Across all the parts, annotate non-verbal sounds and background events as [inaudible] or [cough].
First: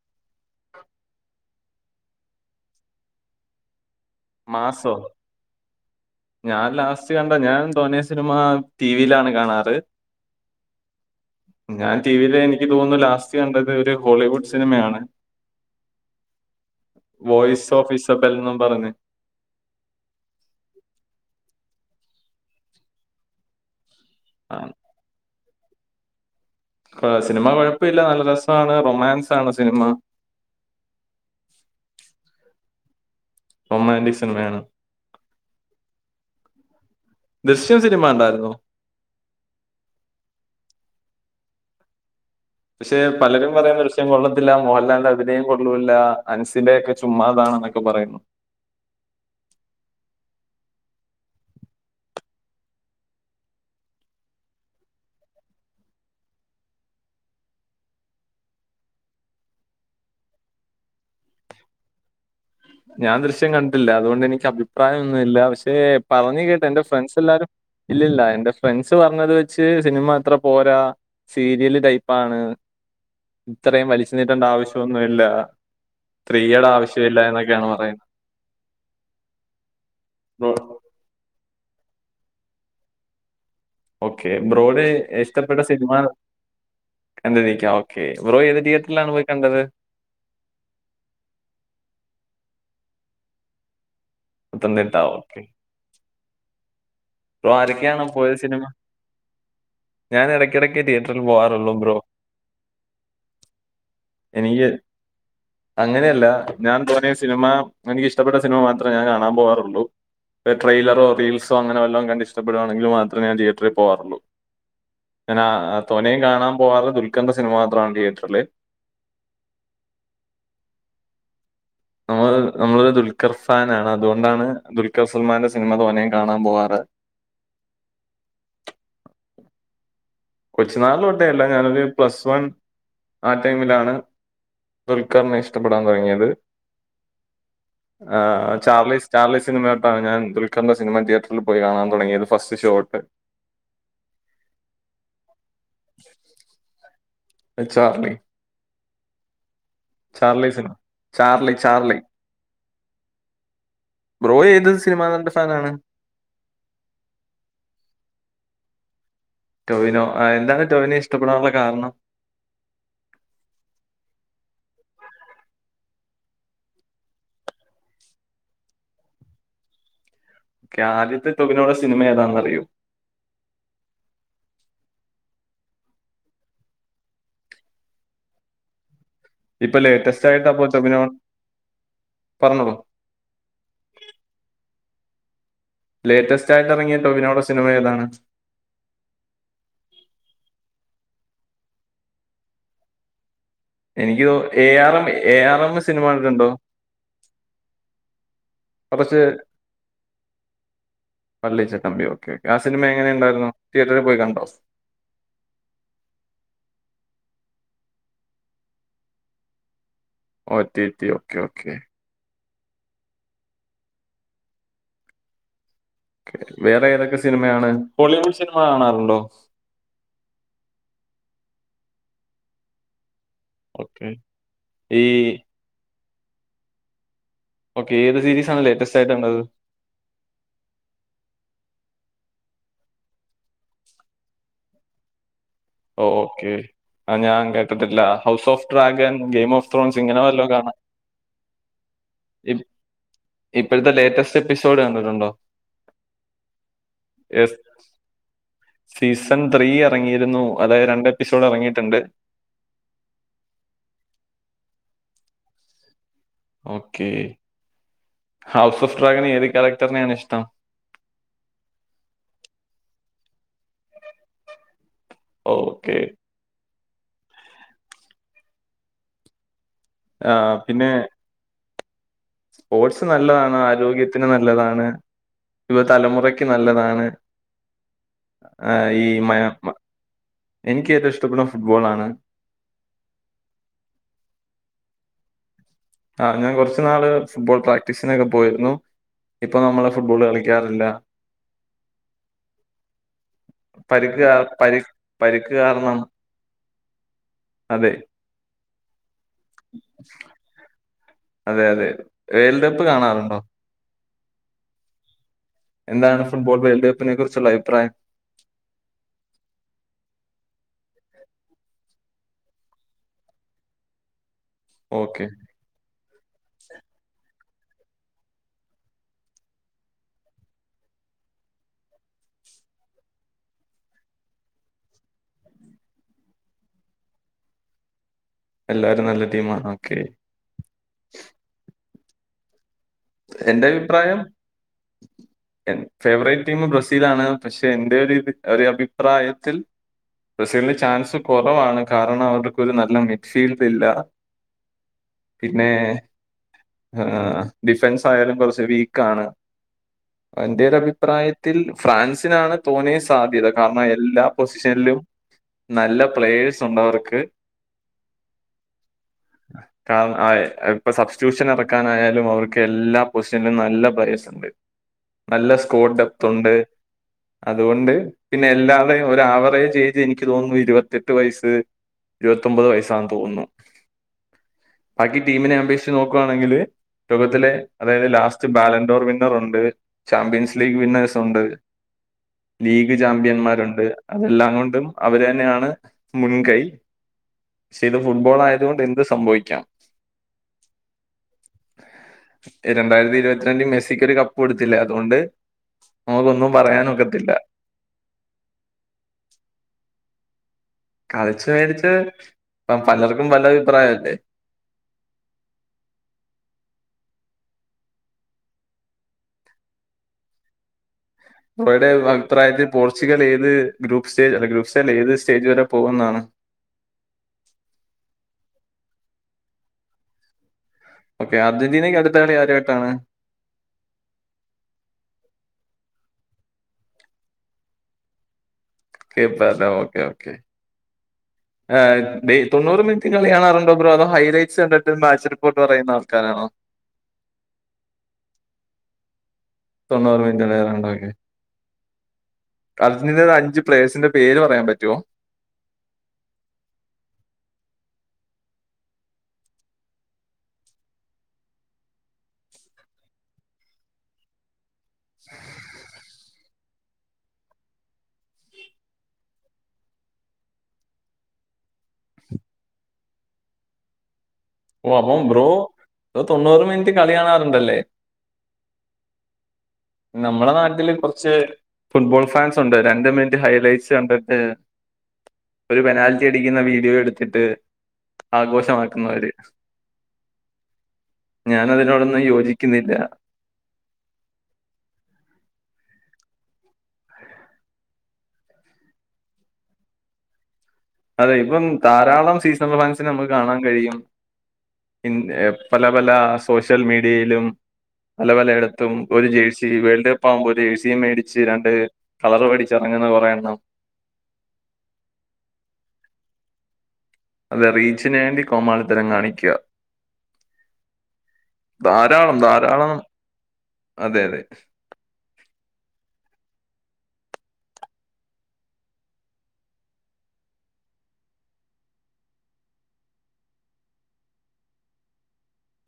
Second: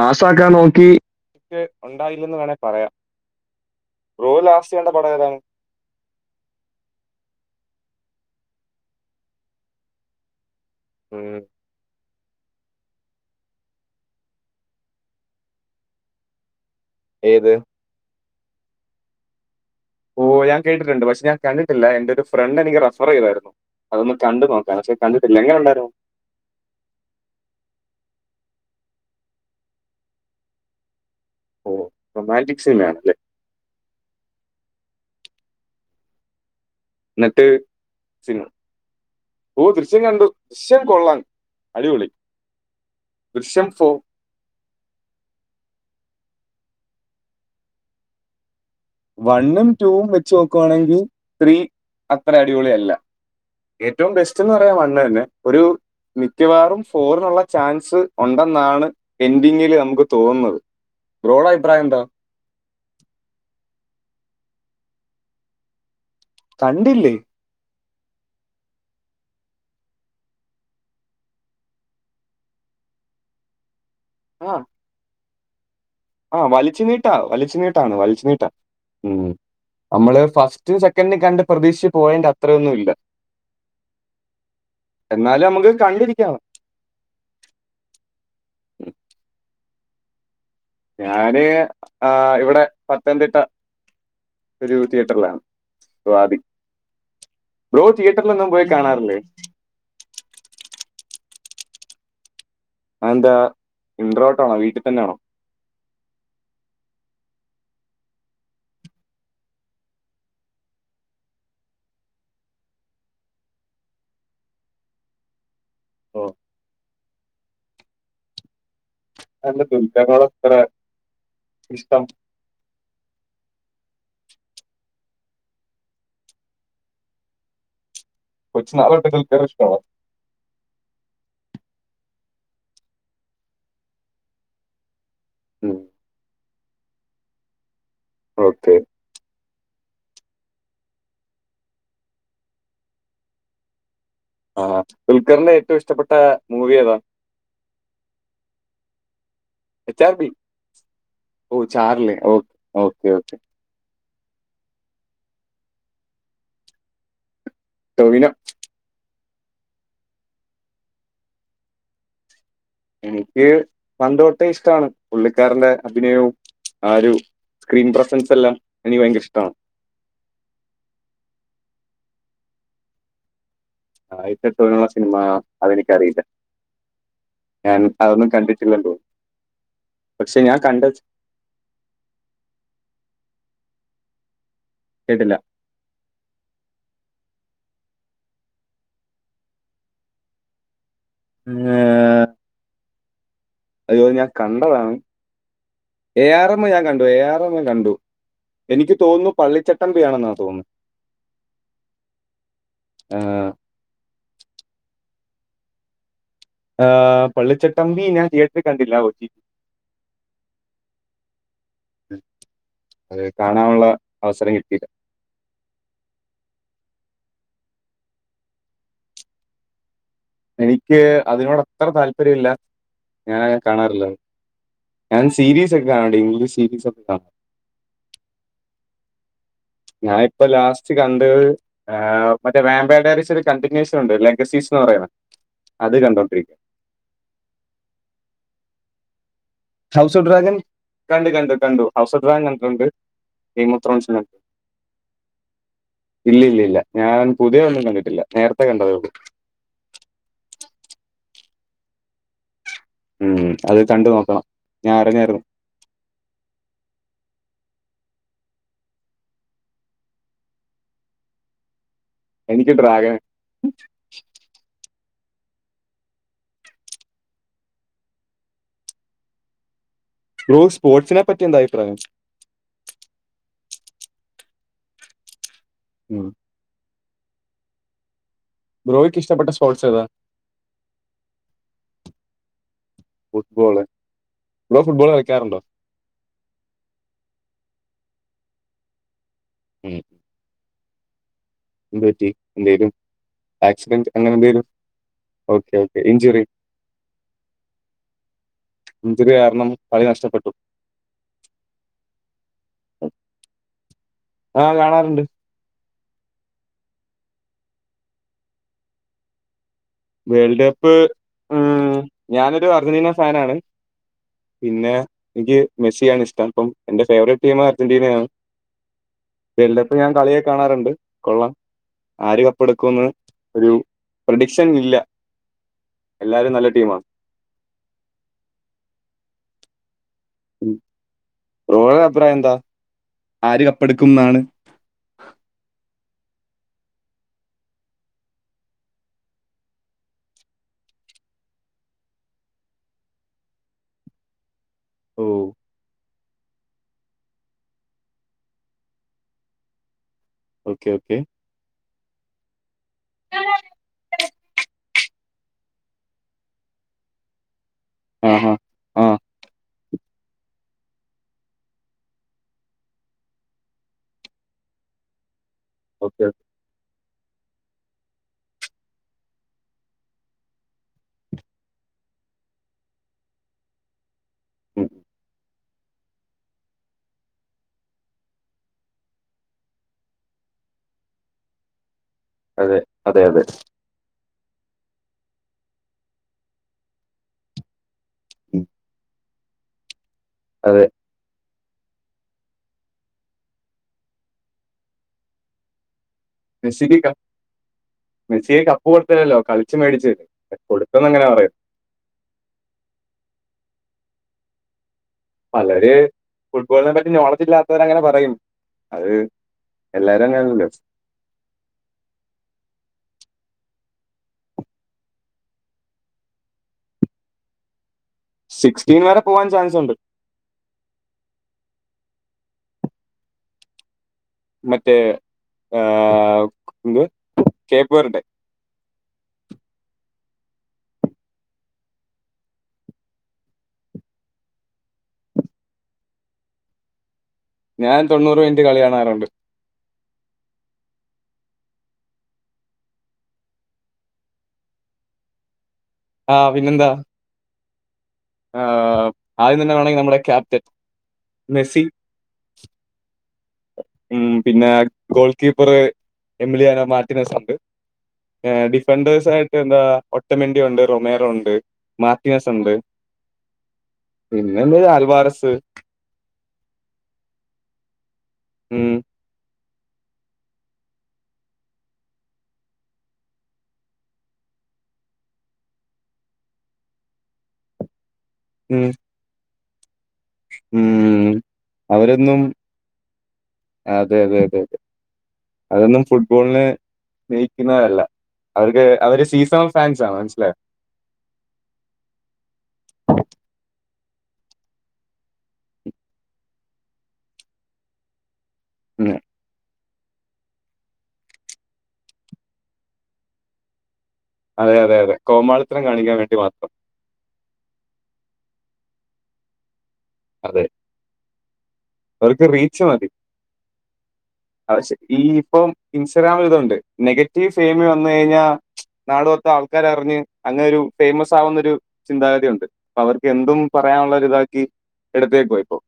പാസാക്കാൻ നോക്കി ഉണ്ടായില്ലന്ന് വേണമെങ്ക പറയാം bro last കണ്ട മാസോ പടം ഏതാണ് ഞാൻ ലാസ്റ്റ് കണ്ട ഞാൻ തോന സിനിമ ടി വിയിലാണ് കാണാറ് [inaudible] ഉം ഞാൻ ടിവിൽ എനിക്ക് തോന്നുന്നു ലാസ്റ്റ് കണ്ടത് ഒരു ഹോളിവുഡ് സിനിമയാണ് ഏത് വോയിസ് ഓഫ് ഇസഫൽ എന്നും പറഞ്ഞ് ഓ ഹ് ഞാൻ കേട്ടിട്ടുണ്ട് പക്ഷെഞാൻ കണ്ടിട്ടില്ല എന്റ ഒരു ഫ്രണ്ട് എനിക്ക് റഫർ ചെയ്തായിരുന്നു അതൊന്ന് കണ്ട് ആ, നോക്കാൻ പക്ഷെ കണ്ടിട്ടില്ല എങ്ങനെ ഉണ്ടായിരുന്നു സിനിമ കുഴപ്പമില്ല നല്ല രസമാണ് റൊമാൻസ് ആണ് സിനിമ ഓഹ് റൊമാന്റിക് സിനിമയാണല്ലേ റൊമാന്റിക് സിനിമയാണ് എന്നിട്ട് ദൃശ്യം സിനിമ ഉണ്ടായിരുന്നു ഓ ദൃശ്യം കണ്ടു ദൃശ്യം കൊള്ളാം അടിപൊളി പക്ഷെ പലരും പറയുന്ന ദൃശ്യം കൊള്ള കൊള്ളില്ല മോഹൻലാലിന്റെ അബിനയം കൊള്ളില്ല അനസിന്റെ ഒക്കെ ചുമ്മാതാണന്നൊക്കെ പറയുന്നു വണ്ണും റ്റുവും വെച്ച് നോക്കുവാണെങ്കിൽ ത്രീ അത്ര അടിപൊളി അല്ല ഏറ്റവും ബെസ്റ്റ് എന്ന് പറഞ്ഞാ വണ്ണ് തന്നെ ഒരു മിക്കവാറും ഫോറിനുള്ള ചാൻസ് ഉണ്ടെന്നാണ് എൻഡിങ്ങില് നമുക്ക് തോന്നുന്നത് ബ്രോയുടെ അഭിപ്രായം എന്താ ഞാൻ ദൃശ്യം കണ്ടിട്ടില്ല അതുകൊണ്ട് എനിക്ക് അഭിപ്രായമൊന്നുമില്ല പക്ഷെ പറഞ്ഞ് കേട്ട് എന്റെ കണ്ടില്ലേ? ഫ്രണ്ട്സ് എല്ലാരും ഇല്ലില്ല എന്റെ ഫ്രണ്ട്സ് പറഞ്ഞത് വെച്ച് സിനിമ അത്ര പോരാ സീരിയല് ടൈപ്പാണ് ഇത്രയും വലിച്ചു നീട്ടേണ്ട ആവശ്യമൊന്നുമില്ല ആഹ്‌ സ്ത്രീയുടെ വലിച്ചു നീട്ടാ ആവശ്യമില്ല വലിച്ചു എന്നൊക്കെയാണ് നീട്ടാണ് പറയുന്നത്. വലിച്ചു നീട്ടാ ഉം നമ്മള് ബ്രോ ഫസ്റ്റ് [unintelligible] കണ്ട് പ്രതീക്ഷിച്ച് പോയേന്റെ അത്രയൊന്നുമില്ല ഓക്കെ ബ്രോയുടെ എന്നാലും ഇഷ്ടപ്പെട്ട നമുക്ക് സിനിമ കണ്ടിരിക്കാം. കണ്ട നീക്കാം [unintelligible] ഓക്കെ ബ്രോ ഏത് ഉം. തിയേറ്ററിലാണ് പോയി കണ്ടത് ഞാന് ആ ഇവിടെ പത്തനംതിട്ട ഒരു പത്തനംതിട്ട ഓക്കെ തിയറ്ററിലാണ് ആ [unintelligible] ബ്രോ ആരൊക്കെയാണ് പോയത് തീയറ്ററിലൊന്നും സിനിമ? പോയി കാണാറില്ലേ ഞാൻ ഇടക്കിടയ്ക്ക് തിയറ്ററിൽ പോകാറുളള് ബ്രോ അതെന്താ ഇൻട്രോട്ടാണോ എനിക്ക് വീട്ടി തന്നെയാണോ? അങ്ങനെയല്ല ഞാൻ തോനേ സിനിമ എനിക്കിഷ്ടപ്പെട്ട സിനിമ മാത്രമേ ഞാൻ കാണാൻ പോകാറുള്ളൂ ട്രെയിലറോ റീൽസോ അങ്ങനെ വല്ലാം കണ്ട് ഇഷ്ടപ്പെടുകയാണെങ്കിൽ മാത്രേമേ ഞാൻ തീയേറ്ററിൽ പോവാറുള്ളൂ ഞാനാ തോനേയും ഓഹ് കാണാൻ പോകാറ് ദുൽക്കറിന്റെ സിനിമ മാത്രമാണ് തിയേറ്ററില് അതെന്താ ദുൽക്കാരനോട് ഇത്ര ഇഷ്ടം നമ്മ നമ്മളൊരു ദുൽഖർ ഫാൻ ആണ് അതുകൊണ്ടാണ് ദുൽഖർ സൽമാന്റെ സിനിമ തോനേയും കാണാൻ പോകാറ് കൊച്ചു നാള് തൊട്ട് ദുൽക്കറെ ഇഷ്ടോ കൊച്ചു നാള് തൊട്ടേ അല്ല ഞാനൊരു പ്ലസ് വൺ ആ ടൈമിലാണ് ദുൽഖറിനെ ഉം ഇഷ്ടപ്പെടാൻ തുടങ്ങിയത് ആ ഓക്കെ ചാർലീസ് ചാർലസ് സിനിമ തൊട്ടാ ഞാൻ ദുൽഖന്റെ സിനിമ തിയേറ്ററിൽ പോയി കാണാൻ തുടങ്ങിയത് ഫസ്റ്റ് ഷോ തൊട്ട് ആഹ് ദുൽഖറിന്റെ ഏറ്റവും ഇഷ്ടപ്പെട്ട മൂവി ഏതാ Charlie H R B Charlie സിനിമ ചാർലി ഓഹ് ചാർലി ഓഹ് ഓക്കെ ഓക്കെ ബ്രോ ഏത് സിനിമ നടന്റെ ഫാനാണ് ടോവിനോ ടോവിനോ എന്താണ് ടോവിനേ ഇഷ്ടപ്പെടാനുള്ള കാരണം എനിക്ക് പണ്ട് തൊട്ടേ ഇഷ്ടമാണ് പുള്ളിക്കാരന്റെ അഭിനയവും ആ ഒരു സ്ക്രീൻ പ്രസൻസ് എല്ലാം എനിക്ക് ഭയങ്കര ഇഷ്ടമാണ് ആദ്യത്തെ ടൊവിനോ യുടെ സിനിമ ഏതാന്നറിയോ ആദ്യത്തെ ടോവിനോയുടെ സിനിമ അതെനിക്കറിയില്ല ഞാൻ അതൊന്നും കണ്ടിട്ടില്ലല്ലോ ഇപ്പൊ ലേറ്റസ്റ്റ് ആയിട്ടാ പോച്ചഭിനോ പറഞ്ഞോളൂ കേട്ടില്ല ലേറ്റസ്റ്റ് ആയിട്ട് ഇറങ്ങിയ ടൊവിനോയുടെ സിനിമ ഏതാണ് ഏഹ് അയ്യോ എനിക്ക് ഞാൻ എ കണ്ടതാണ് R M A R M സിനിമ ഏ കണ്ടിട്ടുണ്ടോ ആർ എം ഞാൻ കണ്ടു ഏ ആർ എം കണ്ടു എനിക്ക് കുറച്ച് തോന്നുന്നു പള്ളിച്ചട്ടമ്പിയാണെന്നാ തോന്നുന്നു പള്ളിച്ചട്ടമ്പി ഓക്കെ ഓക്കെ ആ സിനിമ എങ്ങനെ ഏഹ്, ഉണ്ടായിരുന്നു തിയേറ്ററിൽ പോയി കണ്ടോ? ആഹ് പള്ളിച്ചട്ടമ്പി ഞാൻ തിയേറ്ററിൽ കണ്ടില്ല O T O T T okay okay അത് കാണാനുള്ള അവസരം കിട്ടിയില്ല വേറെ ഏതൊക്കെ സിനിമയാണ് ഹോളിവുഡ് സിനിമ കാണാറുണ്ടോ എനിക്ക് അതിനോട് അത്ര താല്പര്യം ഇല്ല ഞാൻ കാണാറില്ല ഓക്കെ ഈ ഞാൻ സീരീസൊക്കെ കാണാറുണ്ട് ഇംഗ്ലീഷ് സീരീസൊക്കെ കാണ ഓക്കെ ഏ സീരീസാണ് ലേറ്റസ്റ്റ് ആയിട്ട് കണ്ടത് ഞാൻ ഇപ്പോ ലാസ്റ്റ് കണ്ടത് ആ മറ്റേ വേമ്പേയുടെ ഒരു കണ്ടിന്യേഷൻ ഉണ്ട് ലെങ്ക സീസ് എന്ന് പറയുന്ന ഓക്കേ ആഹ് ഞാൻ കേട്ടിട്ടില്ല house of dragon game of Thrones house ഇങ്ങനെ ഓഫ് വല്ലതും ഡ്രഗൻ കാണാം കണ്ട് കണ്ട് കണ്ടു ഹൗസ് ഓഫ് ഡ്രാഗൻ കണ്ടിട്ടുണ്ട് ഗെയിം ഓഫ് ഇപ്പഴത്തെ ത്രോൺസ് കണ്ടു ലേറ്റസ്റ്റ് എപ്പിസോഡ് കണ്ടിട്ടുണ്ടോ? ഇല്ല ഇല്ല ഇല്ല ഞാൻ പുതിയൊന്നും കണ്ടിട്ടില്ല നേരത്തെ കണ്ടതേള്ളൂ. പൻ ത്രീ എറങ്ങിയിരുന്നു അതായത് രണ്ട് എപ്പിസോഡ് അറങ്ങിയിട്ടുണ്ട്. ഉം അത് കണ്ട് നോക്കണം ഞാൻ അറിഞ്ഞാരുന്നു. ഓക്കേ ഹൗസ് ഓഫ് ഡ്രാഗൻ ഏത് കാരക്ടർനെയാണ് ഇഷ്ടം എനിക്ക് ഡ്രാഗനെ ഓക്കെ ബ്രോ പിന്നെ സ്പോർട്സിനെ പറ്റി എന്താ അഭിപ്രായം സ്പോർട്സ് നല്ലതാണ് ആരോഗ്യത്തിന് നല്ലതാണ് യുവ ഉം. തലമുറക്ക് നല്ലതാണ്. ഏഹ് ഈ ബ്രോയ്ക്ക് മ ഇഷ്ടപ്പെട്ട മ സ്പോർട്സ് ഏതാ എനിക്ക് ഏറ്റവും ഇഷ്ടപ്പെടണ ഫുട്ബോളാണ്. ഫുട്ബോള് ബ്രോ ഫുട്ബോള് കളിക്കാറുണ്ടോ? ആഹ് ഞാൻ കൊറച്ച് നാള് ഫുട്ബോൾ പ്രാക്ടീസിനൊക്കെ പോയിരുന്നു. ഇപ്പൊ നമ്മള് ഉം. ഫുട്ബോള് കളിക്കാറില്ല എന്ത് പറ്റി എന്തേലും ആക്സിഡന്റ് പരിക്ക് കാ- അങ്ങനെന്തെലും പരി- പരിക്ക് ഓക്കെ കാരണം ഓക്കെ ഇഞ്ചുറി അതെ [unintelligible] നഷ്ടപ്പെട്ടു അതെ അതെ വേൾഡ്കപ്പ് കാണാറുണ്ടോ ആഹ് കാണാറുണ്ട്. എന്താണ് ഫുട്ബോൾ വേൾഡ് കപ്പിനെ കുറിച്ചുള്ള അഭിപ്രായം വേൾഡ് കപ്പ് ഉം ഞാനൊരു അർജന്റീന ഫാനാണ്. പിന്നെ ഓക്കെ എനിക്ക് മെസ്സിയാണ് ഇഷ്ടം അപ്പം എന്റെ ഫേവറേറ്റ് ടീം അർജന്റീനയാണ്. വേൽഡപ്പ് ഞാൻ കളിയെ കാണാറുണ്ട് കൊള്ളാം. ആര് കപ്പെടുക്കുന്ന് ഒരു പ്രെഡിക്ഷ റ്റൻ ഇല്ല എല്ലാരും നല്ല ടീമാണ്. എല്ലാരും നല്ല ടീമാണ് ഓക്കേ. ബ്രോടെ അഭിപ്രായം എന്താ ആര് എന്റെ കപ്പെടുക്കും അഭിപ്രായം എന്നാണ്? എൻ ഫേവറേറ്റ് ടീം ബ്രസീലാണ് പക്ഷെ എന്റൊരുത് ഒര് അഭിപ്രായത്തിൽ ബ്രസീലിന് ചാൻസ് കൊറവാണ് കാരണം അവർക്കൊരു നല്ല മിഡ്ഫീൽഡ് ഇല്ല. ഓ പിന്നേ ആഹ് ഡിഫൻസായാലും കൊറച്ച് വീക്കാണ് എന്റെ ഒരു ഓക്കെ ഓക്കെ. അഭിപ്രായ ത്തിൽ ഫ്രാൻസിനാണ് തോന്നേ സാധ്യത കാരണം എല്ലാ പൊസിഷനിലും നല്ല പ്ലേയേഴ്സ് ഉണ്ട് അവർക്ക് ആഹാ ആ ക ആഹ് ഇപ്പൊ സബ്സ്റ്റ്യൂഷൻ എറക്കാനായാലും അവർക്ക് എല്ലാ പൊസിഷനിലും നല്ല പ്ലയെർസ്ണ്ട് നല്ല സ്കോർ ഓക്കെ ഓക്കെ. ഡെപ്ത്തുണ്ട് അതുകൊണ്ട് പിന്നെ എല്ലാതയും ഒരവറേജ് ഏജ് എനിക്ക് തോന്നുന്നു ഇരുവത്തെട്ട് വയസ്സ് ഇരുവത്തൊമ്പത് വയസ്സാന്ന് തോന്നുന്നു ഉം. ബാക്കി ടീമിനെ അപേക്ഷിച്ച് നോക്കാണെങ്കില് ത്തിലെ അതായത് ലാസ്റ്റ് ബാലൻഡോർ വിന്നറുണ്ട് ചാമ്പ്യൻസ് ലീഗ് വിന്നേഴ്സുണ്ട്. അതെ ലീഗ് അതെ അതെ. ചാമ്പ്യന്മാരുണ്ട്. അതെല്ലാം കൊണ്ടും അവര്ന്നെയാണ് മുൻകൈ. പക്ഷെ ഇത് ഉം. ഫുട്ബോളായതുകൊണ്ട് എന്ത് സംഭവിക്കാം. അതെ രണ്ടായിരത്തി ഇരുപത്തിരണ്ടിൽ മെസ്സിക്ക് ഒരു കപ്പ് കൊടുത്തില്ലേ അതുകൊണ്ട് നമുക്കൊന്നും മെസ്സിക്ക് കപ് പറയാനൊക്കത്തില്ല മെസ്സിക്ക് കപ്പ് കൊടുത്തതല്ലല്ലോ കളിച്ചു മേടിച്ച് കപ്പ് കൊടു കളിച്ചു മേടിച്ച ഇപ്പ പലർക്കും പല അഭിപ്രായംല്ലേ പലര് ഫുട്ബോളിനെ പറ്റി നോളജ് ഇല്ലാത്തവർ അങ്ങനെ പറയും അഹ് എല്ലാരും അങ്ങനെല്ലെ ബ്രോയുടെ അഭിപ്രായത്തിൽ പോർച്ചുഗൽ ഏത് ഗ്രൂപ്പ് സ്റ്റേജ് അല്ല ഗ്രൂപ്പ് സ്റ്റേൽ ഏത് സ്റ്റേജ് വരെ പോകുന്നാണ് സിക്സ്റ്റീൻ വരെ പോവാൻ ചാൻസ് ഉണ്ട് ഓക്കെ അർജന്റീനയ്ക്ക് അടുത്ത കളി ആരുമായിട്ടാണ് മറ്റേ ആഹ് എന്ത് Cape Verde Cape Verde okay okay ഏഹ് ടേ തൊണൂറ് മിനിറ്റ് കളി കാണാറുണ്ടോ ബ്രോ അതോ ഹൈലൈറ്റ്സ് കണ്ടിട്ട് മാച്ച് റിപ്പോർട്ട് പറയുന്ന ആൾക്കാരാണോ ഞാൻ തൊണൂറ് മിനിറ്റ് കളി കാണാറുണ്ട് തൊണ്ണൂറ് മിനിറ്റ് കാണാറുണ്ട്, ഓക്കെ അർജന്റീന അഞ്ച് പ്ലേഴ്സിന്റെ പേര് പറയാൻ പറ്റോ ആഹ് പിന്നെന്താ ആഹ് ആദ്യം തന്നെ വേണമെങ്കി നമ്മടെ ക്യാപ്റ്റൻ മെസ്സി ഉം പിന്നെ goal keeper Emiliano Martinez defenders ആയിട്ട് എന്താ ഒട്ടമന്റി ഒണ്ട് റൊമേറോ ഒണ്ട് മാർട്ടിനസുണ്ട് പിന്നെന്താ ഓ ഹ് അപ്പം ബ്രോ തൊണ്ണൂറ് മിനിറ്റ് കളി കാണാറുണ്ടല്ലേ ഉം നമ്മളെ നാട്ടില് കൊർച്ച് ഫുട്ബോൾ ഫാൻസ് ഉണ്ട് രണ്ട് മിനിറ്റ് ഹൈലൈറ്റ്സ് കണ്ട്ണ്ട് ഒരു പെനാൽറ്റി അടിക്കുന്ന വീഡിയോ എടുത്തിട്ട് ഉം, ആഘോഷമാക്കുന്നവര് ഉം. ഞാൻ അതിനോടൊന്നും അവരൊന്നും യോജിക്കുന്നില്ല അതെ അതെ അതെ അതെ അതൊന്നും ഫുട്ബോളിന് സ്നേഹിക്കുന്നവരല്ല അവർക്ക് അവര് സീസണൽ ഫാൻസാണ് മനസ്സിലായോ അതെ ഇപ്പം ധാരാളം സീസണൽ ഫാൻസിനെ നമുക്ക് കാണാൻ കഴിയും പല പല സോഷ്യൽ മീഡിയയിലും പല പല ടത്തും ഉം. ഒരു ജേഴ്സി വേൾഡ് കപ്പ് കപ്പാക്കുമ്പോ ജേഴ്‌സിയും മേടിച്ച് രണ്ട് കളർ മേടിച്ച് ഇറങ്ങുന്ന കുറെ എണ്ണം അതെ അതെ അതെ കോമാളിത്തരം കാണിക്കാൻ വേണ്ടി മാത്രം അത് റീച്ചിന് വേണ്ടി കോമാളിത്തരം കാണിക്കുവാ അതെ ധാരാളം അവർക്ക് റീച്ച് ധാരാളം അതെ അതെ ശെ ഈ ഇപ്പം ഇൻസ്റ്റഗ്രാമിൽ ഇതൊണ്ട് നെഗറ്റീവ് ഫെയിമീ വന്ന് കഴിഞ്ഞാൽ നാട് മൊത്തം ആൾക്കാര് അറിഞ്ഞ് അങ്ങനെ ഒരു ഫേമസ് ആവുന്നൊരു ചിന്താഗതി ഒണ്ട് അപ്പൊ അവർക്ക് എന്തും പറയാനുള്ള ഒരിതാക്കി എടുത്തേക്കുവാ ഇപ്പോ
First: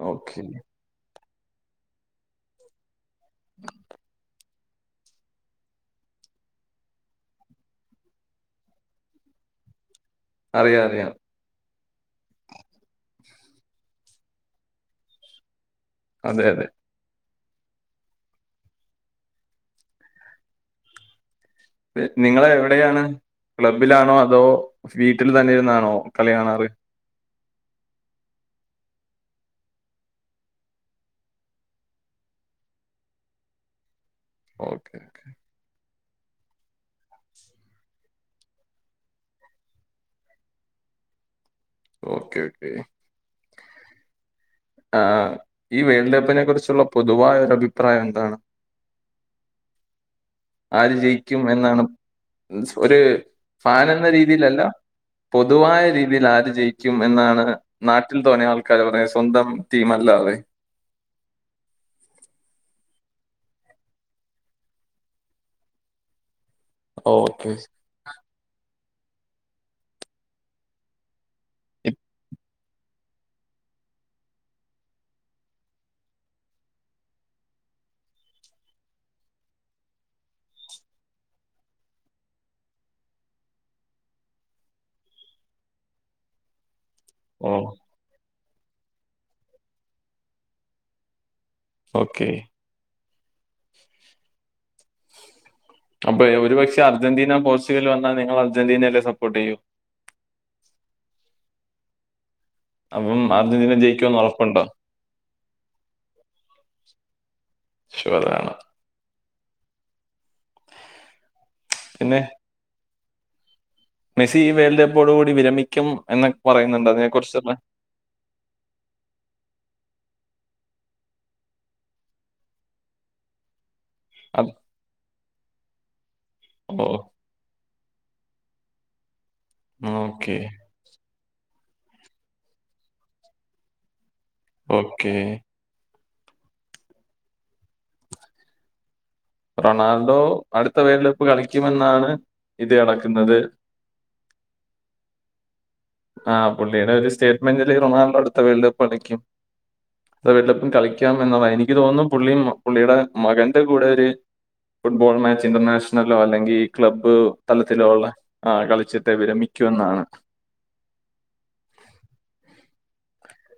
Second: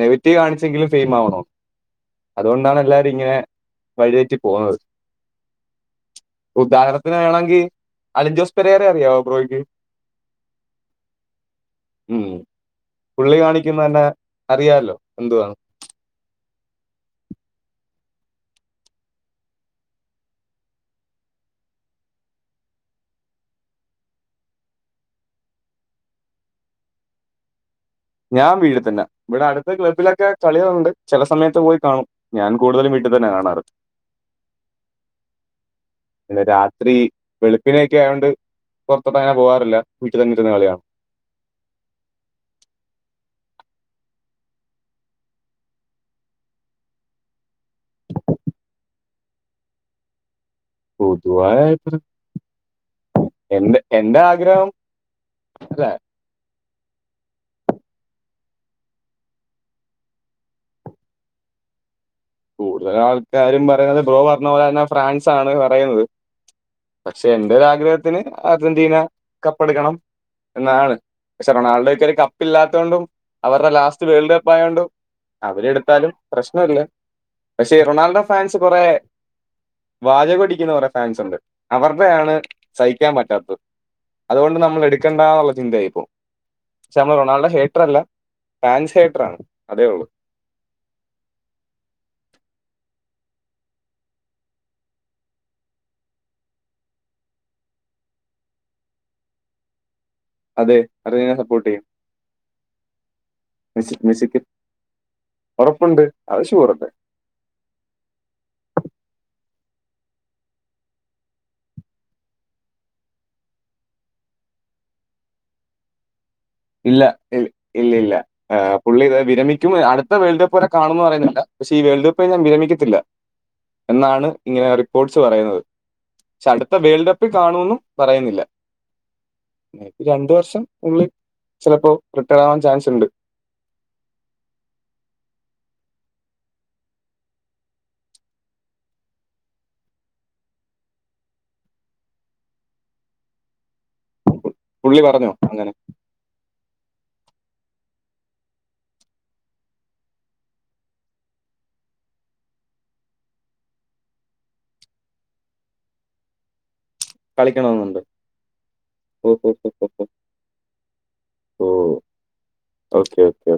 നെഗറ്റീവ് ഓക്കെ കാണിച്ചെങ്കിലും ഫെയിം ആവണോ അതുകൊണ്ടാണ് എല്ലാരും ഇങ്ങനെ വഴിതെറ്റി [unintelligible] ഉദാഹരണത്തിന് വേണമെങ്കിൽ അലിൻ ജോസ് പെരേരെയേ അറിയാവോ ബ്രോയ്ക്ക് അറിയാം അറിയാം ഉം പുള്ളി കാണിക്കുന്ന തന്നെ അറിയാലോ എന്തുവാന്ന് അതെ അതെ നിങ്ങൾ എവിടെയാണ് ക്ലബ്ബിലാണോ അതോ വീട്ടിൽ തന്നെ ഇരുന്നാണോ കളി കാണാറ് ഞാൻ വീട് തന്നെ ഇവിടെ അടുത്ത ക്ലബ്ബിലൊക്കെ കളികളുണ്ട് ചെല സമയത്ത് പോയി കാണും ഞാൻ കൂടുതലും വീട്ടിൽ തന്നെ കാണാറ് ഓക്കെ ഓക്കെ പിന്നെ രാത്രി വെളുപ്പിനൊക്കെ ആയൊണ്ട് പൊറത്തോട്ട് അങ്ങനെ പോകാറില്ല വീട്ടിൽ തന്നിരുന്ന കളി കാണും ഓക്കെ ഓക്കേ ആഹ് അഹ് ഈ വേൾഡ് കപ്പിനെ കുറിച്ചുള്ള പൊതുവായ ഒരു അഭിപ്രായം എന്താണ് ആര് ജയിക്കും എന്നാണ് പൊതുവായിട്ട് ഒരു എന്റെ ഫാൻ എന്ന എന്റെ രീതിലല്ല ആഗ്രഹം പൊതുവായ അല്ല രീതിയിൽ ആര് ജയിക്കും ക്കും എന്നാണ് നാട്ടിൽ തോന്ന ആൾക്കാര് പറണ് സ്വന്തം ടീം അല്ലാതെ കൂടുതലും ആൾക്കാരും പറയുന്നത് ബ്രോ പറഞ്ഞ പോലെ തന്നെ ഫ്രാൻസ് ആണ് പറയുന്നത് പക്ഷെ ഓക്കെ എന്റെ ഒരാഗ്രഹത്തിന് അർജന്റീന കപ്പെടുക്കണം എന്നാണ് പക്ഷെ റൊണാൾഡോക്കൊ ഒരു ഇല്ലാതോണ്ടും അവരുടെ ലാസ്റ്റ് വേൾഡ് കപ്പ് ആയോണ്ടും അവരെ ടുത്താലും പ്രശ്നല്ല പക്ഷേ ഈ റൊണാൾഡോ ഫാൻസ് കൊറെ വാചകൊടിക്കുന്ന കുറെ ഫാൻസ് ഉണ്ട് അവർടെയാണ് സഹിക്കാൻ പറ്റാത്തത് അതുകൊണ്ട് നമ്മൾ എടുക്കണ്ട എന്നുള്ള ചിന്തായി ഇപ്പോ പക്ഷെ നമ്മൾ റൊണാൾഡോ ഓ ഹേറ്റർ അല്ല ഫാൻസ് ഹേറ്റർ ആണ് അതേ ഉള്ളൂ ഓക്കേ അപ്പൊ ഒരു പക്ഷെ അർജന്റീന പോർച്ചുഗൽ വന്നാൽ നിങ്ങൾ അർജന്റീനലെ സപ്പോർട്ട് ചെയ്യൂ അതെ അറജൻ്റീന സപ്പോർട്ട് ചെയ്യും അപ്പം അർജന്റീന മെസ്സി ജയിക്കുന്ന് മെസ്സിക്ക് ഉറപ്പുണ്ടോ ഉറപ്പുണ്ട് അത് ശൂറല്ലെ. ശുവറാണ്. പിന്നെ മെസ്സി വേൾഡ്കപ്പോടു കൂടി വിരമിക്കും എന്ന ഇല്ല ഇ ഇല്ല ഇല്ല ആഹ് പുള്ളി ഇതവിരമിക്കുംഅടുത്തവേൾഡ്കപ്പ് വരെ കാണന്ന് പറയുന്നില്ല പക്ഷെ ഈ വേൾഡ് കപ്പ് കഴിഞ്ഞാ വിരമിക്കത്തില്ല എന്നാണ് അത്. ഇങ്ങനെ റിപ്പോർട്സ് പറയുന്നത് പക്ഷെ അടുത്ത ഓ വേൾഡ് കപ്പ് കാണുന്നും പറയുന്നില്ല രണ്ട ഓക്കെ വർഷം ചിലപ്പോൾ റിട്ടഡ ആവാൻ ചാൻസ് ഇണ്ട് ഓക്കേ റൊണാൾഡോ അടുത്ത വേൾഡ് കപ്പ് കളിക്കുമെന്നാണ് ഇത് കടക്കുന്നത് പുള്ളി പറഞ്ഞോ അങ്ങനെ? ആഹ് പുള്ളിയുടെ ഒരു സ്റ്റേറ്റ്മെന്റ്ല്ല റൊണാൾഡോ അടുത്ത വേൾഡ് കപ്പ് കളിക്കും അത് വെല്ലപ്പും കളിക്കാം എന്നത [unintelligible] എനിക്ക് തോന്നും പുള്ളി പുള്ളിയുടെ മകന്റെ കൂടെ ഒരു ഫുട്ബോൾ മാച്ച് ഇന്റർനാഷണലോ അല്ലെങ്കി ക്ലബ്ബ് കളിക്കണമെന്നുണ്ട് തലത്തിലുള്ള ആഹ് കളിച്ചിട്ട് ഓ ഓ വിരമിക്കും ഓ ഓ ഓ എന്നാണ് ഓ ഓക്കെ ഓക്കെ